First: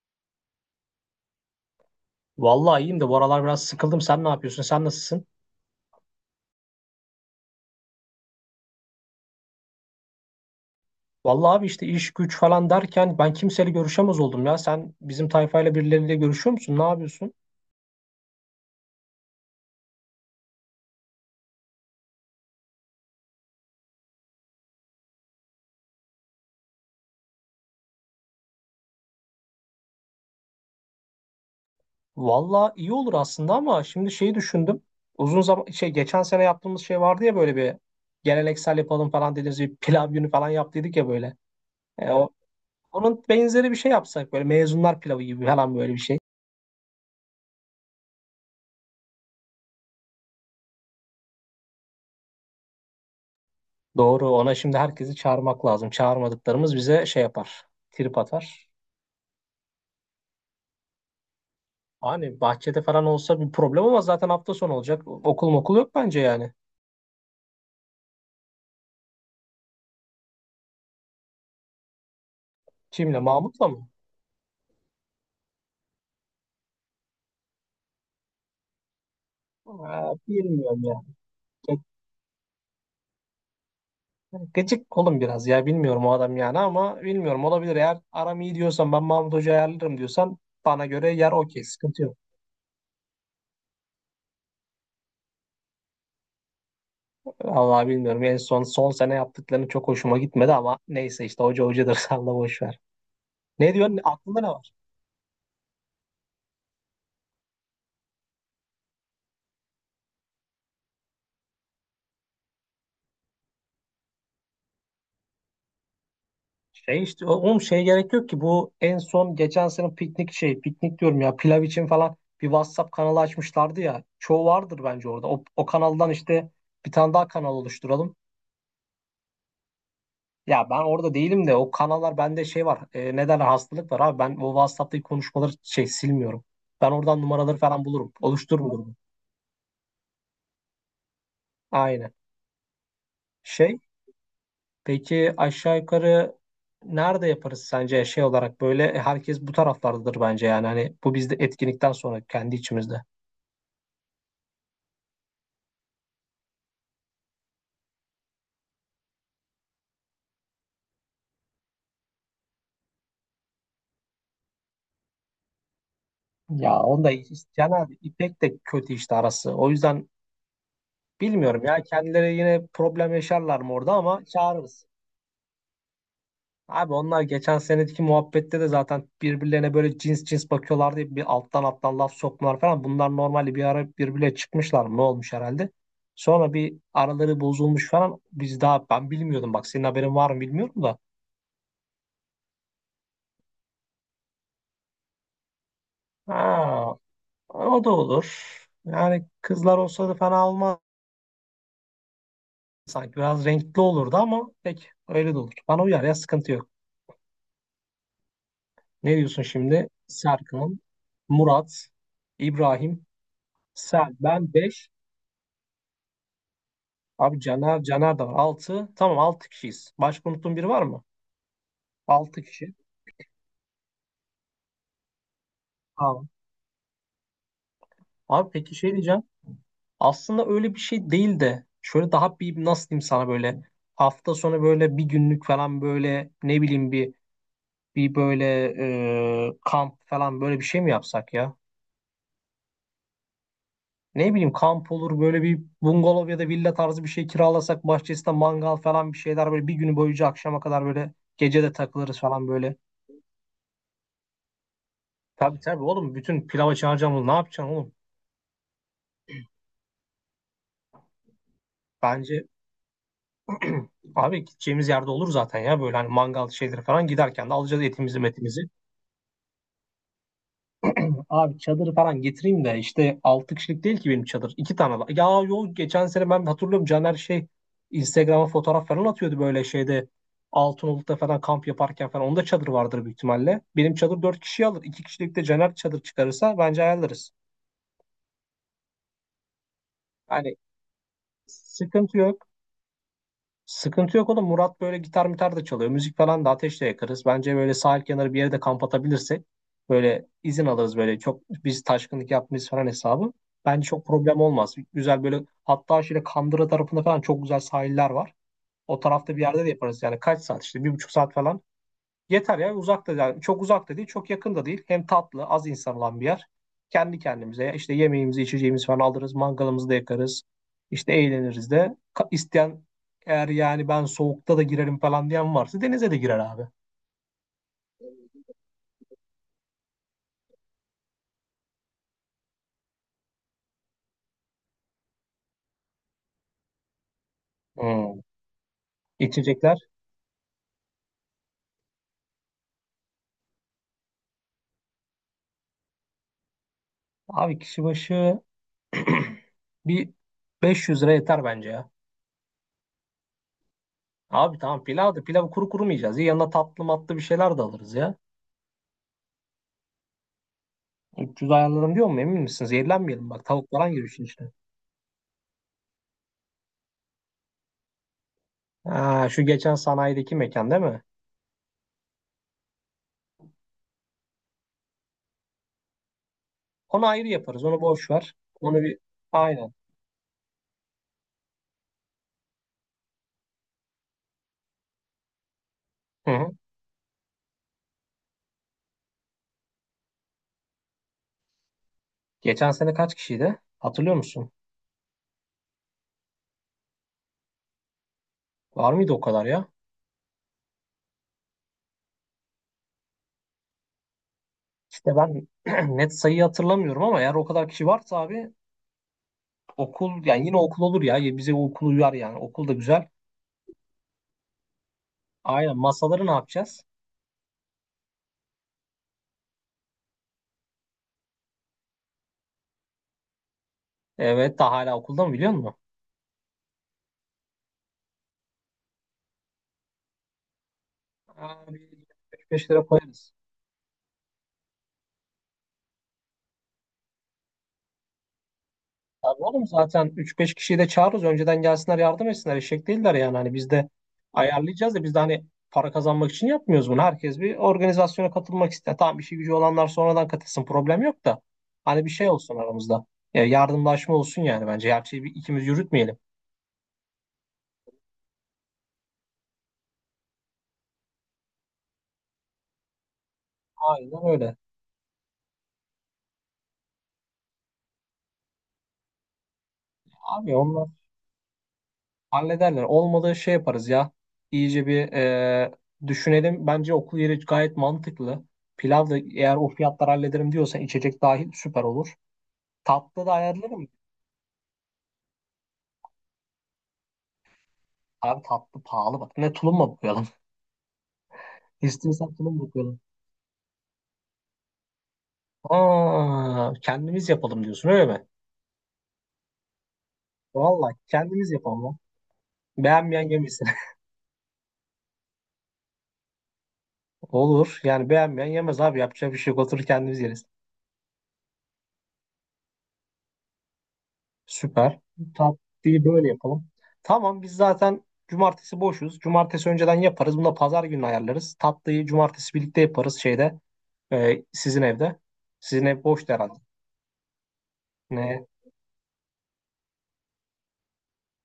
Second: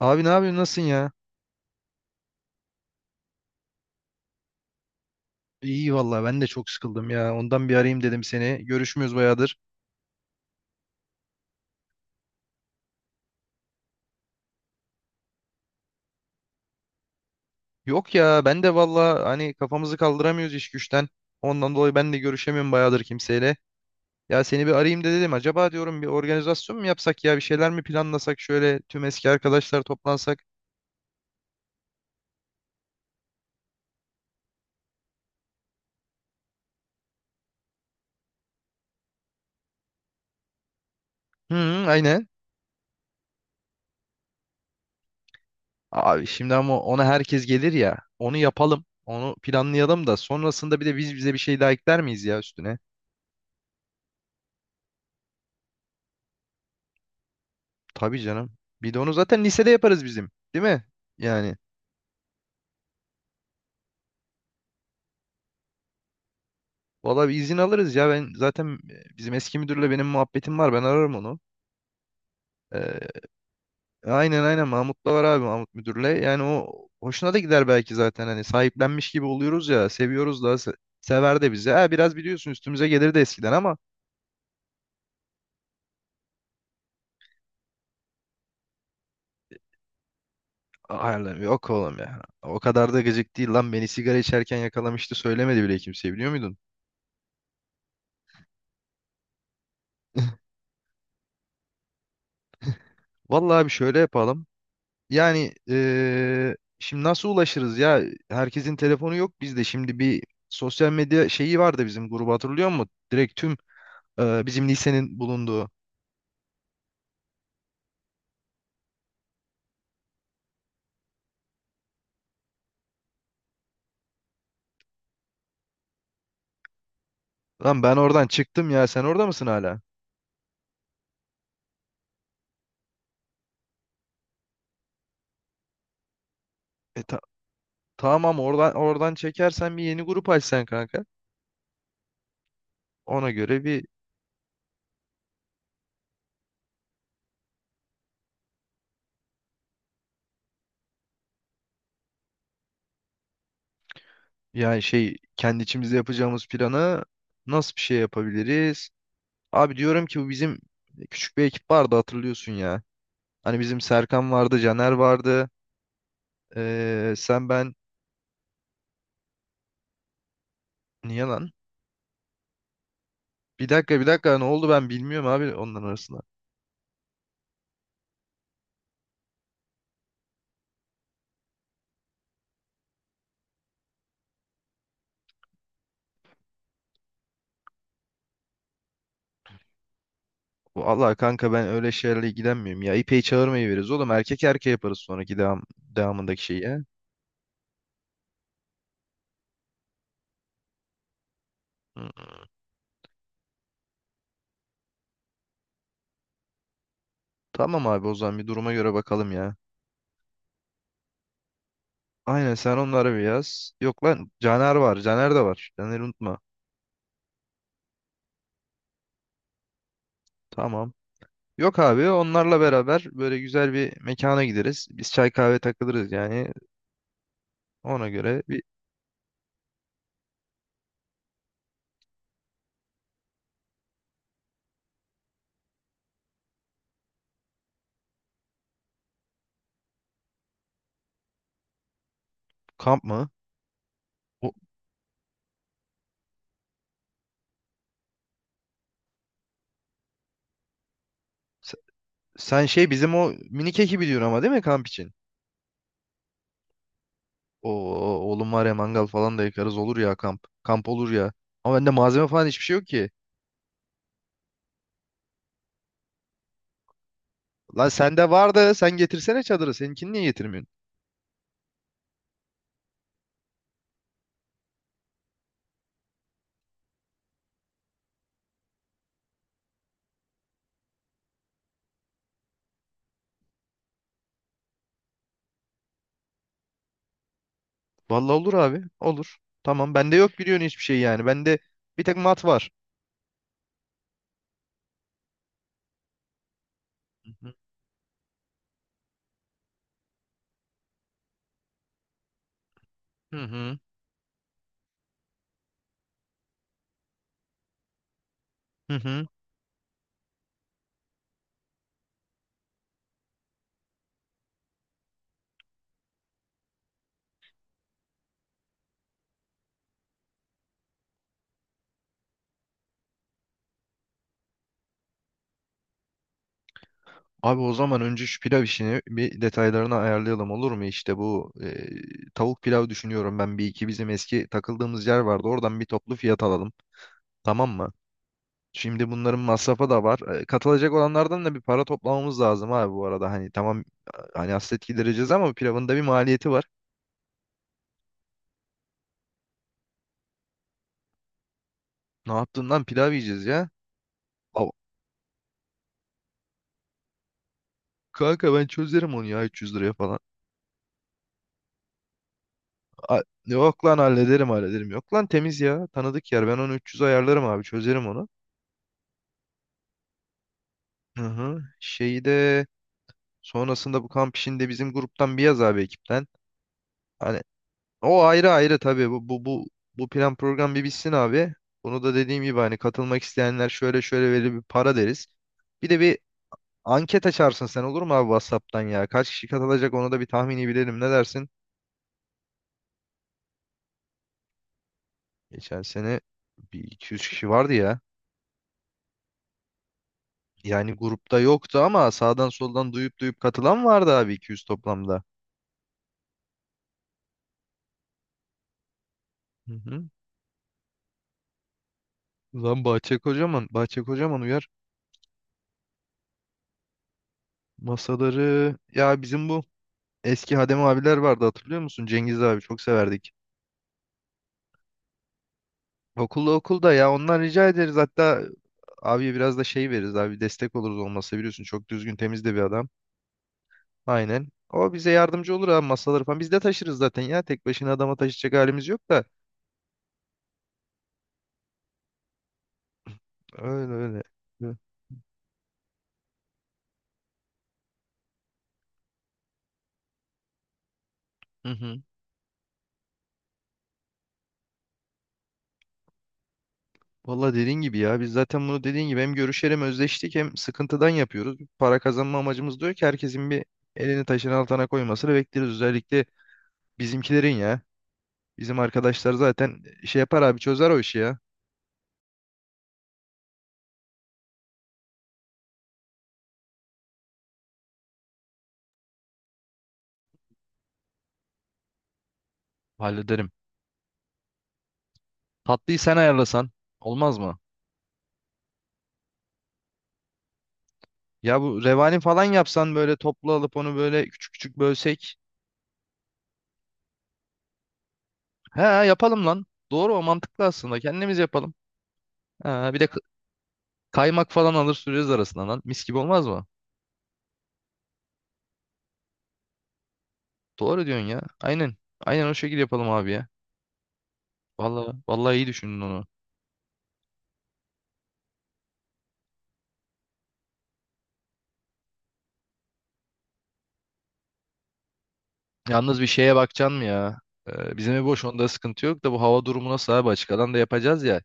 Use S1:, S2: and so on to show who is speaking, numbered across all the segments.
S1: Abi ne yapıyorsun? Nasılsın ya?
S2: Vallahi iyiyim de bu aralar biraz sıkıldım. Sen ne yapıyorsun? Sen nasılsın?
S1: İyi vallahi ben de çok sıkıldım ya. Ondan bir arayayım dedim seni. Görüşmüyoruz bayağıdır.
S2: Vallahi abi işte iş güç falan derken ben kimseyle görüşemez oldum ya. Sen bizim tayfayla birileriyle görüşüyor musun? Ne yapıyorsun?
S1: Yok ya ben de vallahi hani kafamızı kaldıramıyoruz iş güçten. Ondan dolayı ben de görüşemiyorum bayağıdır kimseyle. Ya seni bir arayayım da dedim. Acaba diyorum bir organizasyon mu yapsak ya? Bir şeyler mi planlasak? Şöyle tüm eski arkadaşlar toplansak.
S2: Vallahi iyi olur aslında ama şimdi şeyi düşündüm. Uzun zaman şey geçen sene yaptığımız şey vardı ya böyle bir geleneksel yapalım falan dediğimiz bir pilav günü falan yaptıydık ya böyle.
S1: Hı, hı,
S2: E,
S1: aynen.
S2: o, Onun benzeri bir şey yapsak böyle mezunlar pilavı gibi falan böyle bir şey.
S1: Abi şimdi ama ona herkes gelir ya. Onu yapalım. Onu planlayalım da sonrasında bir de biz bize bir şey daha ekler miyiz ya üstüne?
S2: Doğru ona şimdi herkesi çağırmak lazım. Çağırmadıklarımız bize şey yapar. Trip
S1: Tabii canım.
S2: atar.
S1: Bir de onu zaten lisede yaparız bizim. Değil mi? Yani.
S2: Hani bahçede falan olsa bir problem ama zaten hafta sonu olacak. Okul okul yok bence yani.
S1: Valla bir izin alırız ya. Ben zaten bizim eski müdürle benim muhabbetim var. Ben ararım onu.
S2: Kimle?
S1: Ee,
S2: Mahmut'la mı?
S1: aynen aynen Mahmut da var abi Mahmut müdürle. Yani o hoşuna da gider belki zaten. Hani sahiplenmiş gibi oluyoruz ya.
S2: Aa,
S1: Seviyoruz da
S2: bilmiyorum ya.
S1: sever de bizi.
S2: Gı-
S1: Ha, biraz biliyorsun üstümüze gelir de eskiden ama
S2: Gıcık olun biraz ya. Bilmiyorum o adam yani ama bilmiyorum olabilir. Eğer aram iyi diyorsan ben Mahmut Hoca ayarlarım diyorsan bana göre yer
S1: ayarlam
S2: okey.
S1: yok oğlum
S2: Sıkıntı yok.
S1: ya. O kadar da gıcık değil lan. Beni sigara içerken yakalamıştı. Söylemedi bile kimseye biliyor muydun?
S2: Vallahi bilmiyorum. En son son sene yaptıklarını çok hoşuma gitmedi ama neyse işte hoca hocadır. Salla boş ver.
S1: Vallahi bir
S2: Ne
S1: şöyle
S2: diyorsun? Aklında
S1: yapalım.
S2: ne var?
S1: Yani şimdi nasıl ulaşırız ya? Herkesin telefonu yok bizde. Şimdi bir sosyal medya şeyi vardı bizim grubu hatırlıyor musun? Direkt tüm bizim lisenin bulunduğu.
S2: Şey işte oğlum şey gerek yok ki bu en son geçen sene piknik şey piknik diyorum ya pilav için falan bir WhatsApp kanalı açmışlardı ya. Çoğu vardır bence orada. O kanaldan işte bir tane daha kanal
S1: Lan ben
S2: oluşturalım.
S1: oradan çıktım ya sen orada mısın hala?
S2: Ya ben orada değilim de o kanallar bende şey var. E, neden hastalık var abi ben o WhatsApp'taki konuşmaları şey silmiyorum. Ben
S1: E ta-
S2: oradan numaraları falan bulurum.
S1: tamam
S2: Oluştururum
S1: oradan
S2: bunu.
S1: oradan çekersen bir yeni grup açsan kanka.
S2: Aynen.
S1: Ona göre
S2: Şey
S1: bir
S2: peki aşağı yukarı nerede yaparız sence şey olarak böyle herkes bu taraflardadır bence yani hani bu bizde etkinlikten sonra kendi içimizde.
S1: yani şey kendi içimizde yapacağımız planı nasıl bir şey yapabiliriz? Abi diyorum ki bu bizim küçük bir ekip vardı hatırlıyorsun ya. Hani bizim Serkan vardı, Caner vardı.
S2: Ya onda
S1: Sen
S2: Can
S1: ben.
S2: abi İpek de kötü işte arası. O yüzden
S1: Niye lan?
S2: bilmiyorum ya kendileri yine problem yaşarlar
S1: Bir
S2: mı orada
S1: dakika bir
S2: ama
S1: dakika ne oldu
S2: çağırırız.
S1: ben bilmiyorum abi onların arasında.
S2: Abi onlar geçen seneki muhabbette de zaten birbirlerine böyle cins cins bakıyorlardı diye bir alttan alttan laf sokmalar falan. Bunlar normalde bir ara birbirine çıkmışlar mı ne olmuş herhalde. Sonra bir araları bozulmuş falan. Biz daha ben bilmiyordum bak senin haberin var mı bilmiyorum da.
S1: Vallahi kanka ben öyle şeylerle ilgilenmiyorum ya. İpeyi çağırmayı veririz oğlum. Erkek erkeğe yaparız sonraki devamındaki şeyi ya.
S2: Ha, o da olur. Yani kızlar olsa da fena olmaz.
S1: Hı.
S2: Sanki biraz renkli olurdu ama pek öyle de olur. Bana uyar ya sıkıntı yok.
S1: Tamam abi o zaman bir duruma göre
S2: Ne
S1: bakalım
S2: diyorsun
S1: ya.
S2: şimdi? Serkan, Murat,
S1: Aynen sen
S2: İbrahim,
S1: onları bir yaz. Yok
S2: Sel,
S1: lan
S2: ben
S1: Caner
S2: 5.
S1: var. Caner de var. Caner'i unutma.
S2: Abi Caner, Caner de var. 6. Tamam 6 kişiyiz. Başka unuttuğum biri var
S1: Tamam.
S2: mı?
S1: Yok abi
S2: 6
S1: onlarla
S2: kişi.
S1: beraber böyle güzel bir mekana gideriz. Biz çay kahve takılırız
S2: Tamam.
S1: yani. Ona göre
S2: Abi
S1: bir
S2: peki şey diyeceğim. Aslında öyle bir şey değil de şöyle daha bir nasıl diyeyim sana böyle hafta sonu böyle bir günlük falan böyle ne bileyim bir böyle kamp falan böyle bir şey mi yapsak ya?
S1: kamp mı?
S2: Ne
S1: O,
S2: bileyim kamp olur böyle bir bungalov ya da villa tarzı bir şey kiralasak bahçesinde mangal falan bir şeyler böyle bir günü boyunca akşama kadar böyle gece de
S1: sen
S2: takılırız falan
S1: sen
S2: böyle.
S1: şey bizim o minik ekibi diyorsun ama değil mi kamp için?
S2: Tabii tabii oğlum bütün pilava çağıracağım onu ne yapacaksın oğlum?
S1: Oo, oğlum var ya mangal falan da yakarız olur ya kamp. Kamp olur ya. Ama bende malzeme falan
S2: Bence
S1: hiçbir şey yok ki.
S2: abi gideceğimiz yerde olur zaten ya böyle hani mangal şeyleri falan giderken de alacağız
S1: Lan
S2: etimizi
S1: sende
S2: metimizi.
S1: vardı. Sen getirsene çadırı. Seninkini niye getirmiyorsun?
S2: Abi çadırı falan getireyim de işte 6 kişilik değil ki benim çadır. 2 tane var. Ya yok geçen sene ben hatırlıyorum Caner şey Instagram'a fotoğraf falan atıyordu böyle şeyde. Altınoluk'ta falan kamp yaparken falan. Onda çadır vardır büyük ihtimalle. Benim çadır 4 kişi alır. 2 kişilik de Caner çadır çıkarırsa bence ayarlarız.
S1: Vallahi olur abi. Olur. Tamam. Bende yok
S2: Hani
S1: biliyorsun hiçbir şey yani. Bende bir tek
S2: sıkıntı
S1: mat
S2: yok.
S1: var.
S2: Sıkıntı yok oğlum. Murat böyle gitar mitar da çalıyor. Müzik falan da ateşle yakarız.
S1: Hı hı.
S2: Bence böyle sahil kenarı bir yere de kamp atabilirsek böyle izin alırız böyle. Çok biz taşkınlık yapmayız falan hesabı.
S1: Hı hı.
S2: Bence çok problem olmaz. Güzel böyle hatta şöyle Kandıra tarafında falan çok güzel sahiller var. O
S1: Hı.
S2: tarafta bir yerde de yaparız. Yani kaç saat işte 1,5 saat falan. Yeter ya uzak da yani çok uzak da değil çok yakın da değil. Hem tatlı az insan olan bir yer. Kendi kendimize işte yemeğimizi içeceğimizi falan alırız. Mangalımızı da yakarız. İşte eğleniriz de. İsteyen eğer yani ben soğukta da girerim falan diyen varsa denize de girer abi.
S1: Abi o zaman önce şu pilav işini bir detaylarını ayarlayalım olur mu? İşte bu tavuk pilav düşünüyorum ben bir iki bizim eski takıldığımız yer vardı. Oradan bir toplu fiyat alalım. Tamam mı?
S2: Hmm.
S1: Şimdi bunların
S2: İçecekler.
S1: masrafı da var. Katılacak olanlardan da bir para toplamamız lazım abi bu arada. Hani tamam hani hasret gidereceğiz ama pilavın da bir maliyeti var.
S2: Abi kişi başı bir 500 lira yeter bence ya.
S1: Ne yaptığından pilav yiyeceğiz ya.
S2: Abi
S1: Al-
S2: tamam pilav da pilavı kuru kuru mu yiyeceğiz? Ya yanına tatlı matlı bir şeyler de alırız ya.
S1: Kanka ben çözerim onu ya 300 liraya falan.
S2: 300 ayarlarım diyor mu emin misiniz? Zehirlenmeyelim bak tavuk
S1: Yok
S2: falan
S1: lan
S2: giriyor işin içine.
S1: hallederim hallederim. Yok lan temiz ya. Tanıdık yer. Ben onu 300 ayarlarım abi. Çözerim onu.
S2: Ha, şu geçen sanayideki mekan değil mi?
S1: Hı hı. Şeyi de sonrasında bu kamp işinde bizim gruptan bir yaz abi ekipten.
S2: Onu ayrı yaparız. Onu boş
S1: O
S2: ver.
S1: ayrı ayrı
S2: Onu bir
S1: tabii bu bu bu
S2: aynen.
S1: bu plan program bir bitsin abi. Bunu da dediğim gibi hani katılmak isteyenler şöyle şöyle verili bir para deriz. Bir de bir
S2: Hı hı.
S1: anket açarsın sen olur mu abi WhatsApp'tan ya? Kaç kişi katılacak onu da bir tahmini bilelim ne dersin?
S2: Geçen sene kaç kişiydi? Hatırlıyor musun?
S1: Geçen sene bir iki yüz kişi vardı ya.
S2: Var mıydı o kadar ya?
S1: Yani grupta yoktu ama sağdan soldan duyup duyup katılan vardı abi 200
S2: İşte
S1: toplamda.
S2: ben net sayıyı hatırlamıyorum ama eğer o kadar kişi varsa abi
S1: Hı hı.
S2: okul yani yine okul olur ya. Ya bize okul uyar yani. Okul da
S1: Lan
S2: güzel.
S1: Bahçe Kocaman, Bahçe Kocaman uyar.
S2: Aynen. Masaları ne yapacağız?
S1: Masaları ya bizim bu eski Hadem abiler vardı hatırlıyor musun? Cengiz abi çok severdik.
S2: Evet daha hala okulda mı biliyor musun?
S1: Okulda okulda ya ondan rica ederiz. Hatta abiye biraz da şey veririz abi destek oluruz olmasa biliyorsun
S2: Abi
S1: çok düzgün temiz
S2: yirmi
S1: de bir
S2: beş lira
S1: adam.
S2: koyarız.
S1: Aynen. O bize yardımcı olur abi masaları falan. Biz de taşırız zaten ya. Tek başına adama taşıyacak halimiz yok da.
S2: Abi oğlum zaten üç beş kişiyi de çağırırız. Önceden gelsinler yardım etsinler. Eşek değiller yani. Hani biz de
S1: Öyle öyle.
S2: ayarlayacağız da biz de hani para kazanmak için yapmıyoruz bunu. Herkes bir organizasyona katılmak ister. Tamam işi gücü olanlar sonradan katılsın. Problem yok da.
S1: Hı hı.
S2: Hani bir şey olsun aramızda. Ya yardımlaşma olsun yani bence. Her şeyi bir, ikimiz yürütmeyelim.
S1: Valla dediğin gibi ya biz zaten bunu dediğin gibi hem görüşelim hem özleştik hem sıkıntıdan yapıyoruz. Para kazanma amacımız diyor ki herkesin bir elini
S2: Aynen
S1: taşın
S2: öyle.
S1: altına koymasını bekleriz. Özellikle bizimkilerin ya. Bizim arkadaşlar zaten şey yapar
S2: Abi
S1: abi
S2: onlar
S1: çözer o işi ya.
S2: hallederler. Olmadığı şey yaparız ya. İyice bir düşünelim. Bence okul yeri gayet mantıklı. Pilav da eğer o fiyatlar hallederim diyorsan içecek dahil süper olur. Tatlı da
S1: Hallederim.
S2: ayarlarım.
S1: Tatlıyı sen ayarlasan olmaz mı?
S2: Abi tatlı pahalı bak. Ne tulumla boyayalım.
S1: Ya bu revani
S2: İstiyorsan
S1: falan
S2: tulumla
S1: yapsan
S2: boyayalım.
S1: böyle toplu alıp onu böyle küçük küçük bölsek.
S2: Aa, kendimiz yapalım diyorsun öyle mi?
S1: He yapalım lan. Doğru o mantıklı
S2: Valla
S1: aslında. Kendimiz
S2: kendimiz
S1: yapalım.
S2: yapalım lan.
S1: Ha, bir de
S2: Beğenmeyen yemesin.
S1: kaymak falan alır süreriz arasına lan. Mis gibi olmaz mı?
S2: Olur. Yani beğenmeyen yemez abi. Yapacak bir şey yok. Oturur kendimiz yeriz.
S1: Doğru diyorsun ya. Aynen. Aynen o şekilde yapalım abi ya.
S2: Süper.
S1: Vallahi, vallahi iyi düşündün
S2: Tatlıyı
S1: onu.
S2: böyle yapalım. Tamam biz zaten cumartesi boşuz. Cumartesi önceden yaparız. Bunu da pazar günü ayarlarız. Tatlıyı cumartesi birlikte yaparız şeyde. Sizin evde. Sizin ev
S1: Yalnız bir
S2: boştu herhalde.
S1: şeye bakacaksın mı ya? Bizim ev boş
S2: Ne?
S1: onda sıkıntı yok da bu hava durumu nasıl abi açık alan da yapacağız ya.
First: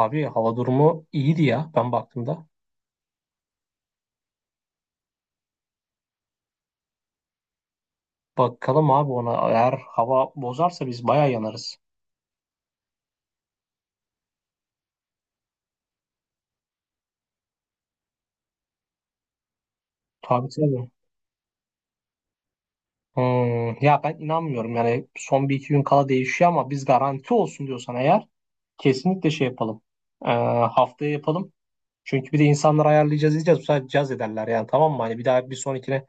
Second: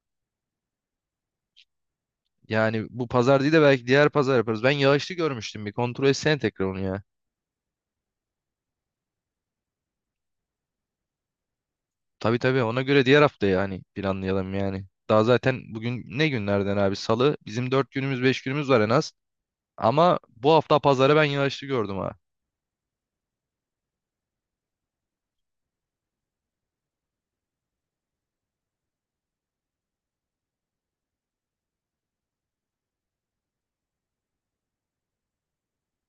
S2: Abi hava durumu iyiydi ya ben baktığımda.
S1: Yani bu pazar değil de belki diğer pazar yaparız. Ben yağışlı görmüştüm bir kontrol etsene tekrar onu ya.
S2: Bakalım abi ona eğer hava bozarsa biz bayağı yanarız.
S1: Tabii tabii ona göre diğer hafta yani planlayalım yani. Daha zaten bugün ne günlerden abi? Salı. Bizim 4 günümüz 5 günümüz var en az. Ama
S2: Tabii
S1: bu hafta
S2: tabii.
S1: pazarı ben yağışlı gördüm ha.
S2: Ya ben inanmıyorum yani son bir iki gün kala değişiyor ama biz garanti olsun diyorsan eğer kesinlikle şey yapalım. Ee, Haftaya yapalım. Çünkü bir de insanları ayarlayacağız diyeceğiz. Bu sefer caz ederler yani tamam mı? Hani bir daha bir sonrakine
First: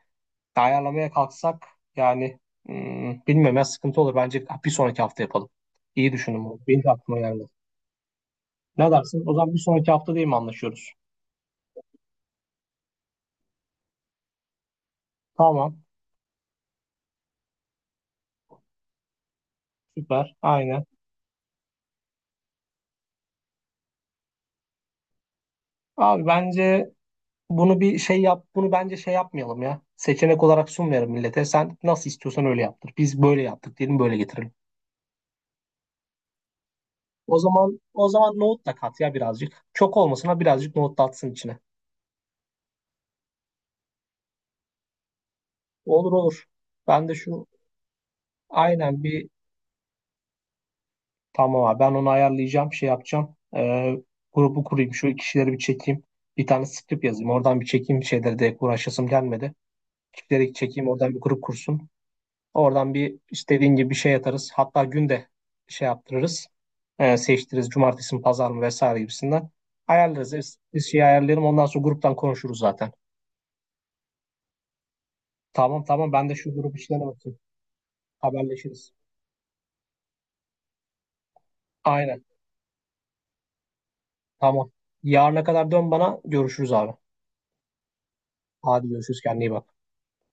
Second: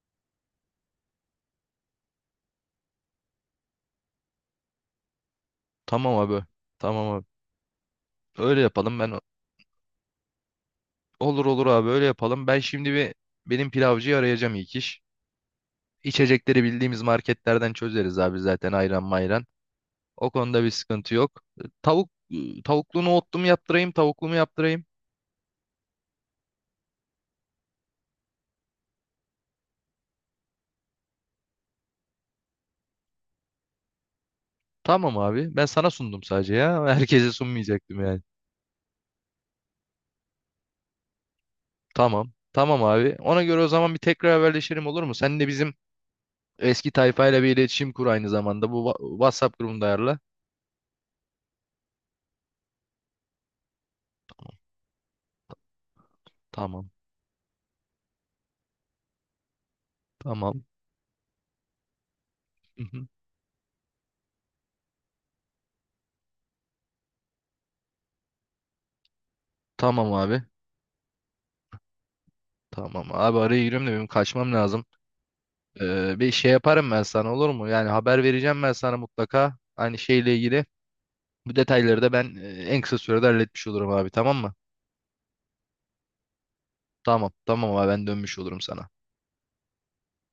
S2: ayarlamaya kalksak yani bilmiyorum ya sıkıntı olur. Bence bir sonraki hafta yapalım. İyi
S1: Tamam abi.
S2: düşündüm bunu. Benim de
S1: Tamam
S2: aklıma
S1: abi.
S2: geldi.
S1: Öyle
S2: Ne
S1: yapalım ben.
S2: dersin? O zaman bir sonraki hafta değil mi anlaşıyoruz?
S1: Olur olur abi öyle yapalım. Ben şimdi bir benim pilavcıyı arayacağım ilk iş.
S2: Tamam.
S1: İçecekleri bildiğimiz marketlerden çözeriz abi zaten ayran mayran. O
S2: Süper.
S1: konuda bir
S2: Aynen.
S1: sıkıntı yok. Tavuk Tavuklu nohutlu mu yaptırayım, tavuklu mu yaptırayım?
S2: Abi bence bunu bir şey yap, bunu bence şey yapmayalım ya. Seçenek olarak sunmayalım millete. Sen nasıl istiyorsan öyle yaptır. Biz böyle yaptık diyelim, böyle getirelim.
S1: Tamam abi. Ben sana sundum sadece ya. Herkese
S2: O zaman
S1: sunmayacaktım
S2: o
S1: yani.
S2: zaman nohut da kat ya birazcık. Çok olmasına birazcık nohut da atsın içine.
S1: Tamam. Tamam abi. Ona göre o zaman bir tekrar haberleşelim olur mu? Sen de bizim
S2: Olur olur.
S1: eski
S2: Ben de
S1: tayfayla bir
S2: şu
S1: iletişim kur aynı zamanda. Bu
S2: aynen bir
S1: WhatsApp grubunda ayarla.
S2: tamam abi ben onu ayarlayacağım, şey yapacağım. Grubu kurayım, şu kişileri bir çekeyim. Bir tane
S1: Tamam.
S2: script yazayım. Oradan bir çekeyim şeyleri de uğraşasım gelmedi. Kişileri
S1: Tamam.
S2: çekeyim oradan bir grup kursun.
S1: Hı
S2: Oradan
S1: hı.
S2: bir istediğin gibi bir şey atarız. Hatta günde şey yaptırırız. Seçtiririz cumartesi mi pazar mı vesaire gibisinden.
S1: Tamam
S2: Ayarlarız.
S1: abi.
S2: Biz şey ayarlayalım. Ondan sonra gruptan konuşuruz zaten.
S1: Tamam abi araya giriyorum da benim kaçmam lazım.
S2: Tamam tamam ben
S1: Bir
S2: de
S1: şey
S2: şu grup
S1: yaparım ben
S2: işlerine
S1: sana
S2: bakayım.
S1: olur mu? Yani haber vereceğim ben
S2: Haberleşiriz.
S1: sana mutlaka. Aynı şeyle ilgili. Bu detayları da
S2: Aynen.
S1: ben en kısa sürede halletmiş olurum abi tamam mı?
S2: Tamam. Yarına kadar dön bana. Görüşürüz abi.
S1: Tamam. Tamam abi ben dönmüş olurum
S2: Hadi
S1: sana.
S2: görüşürüz. Kendine iyi bak.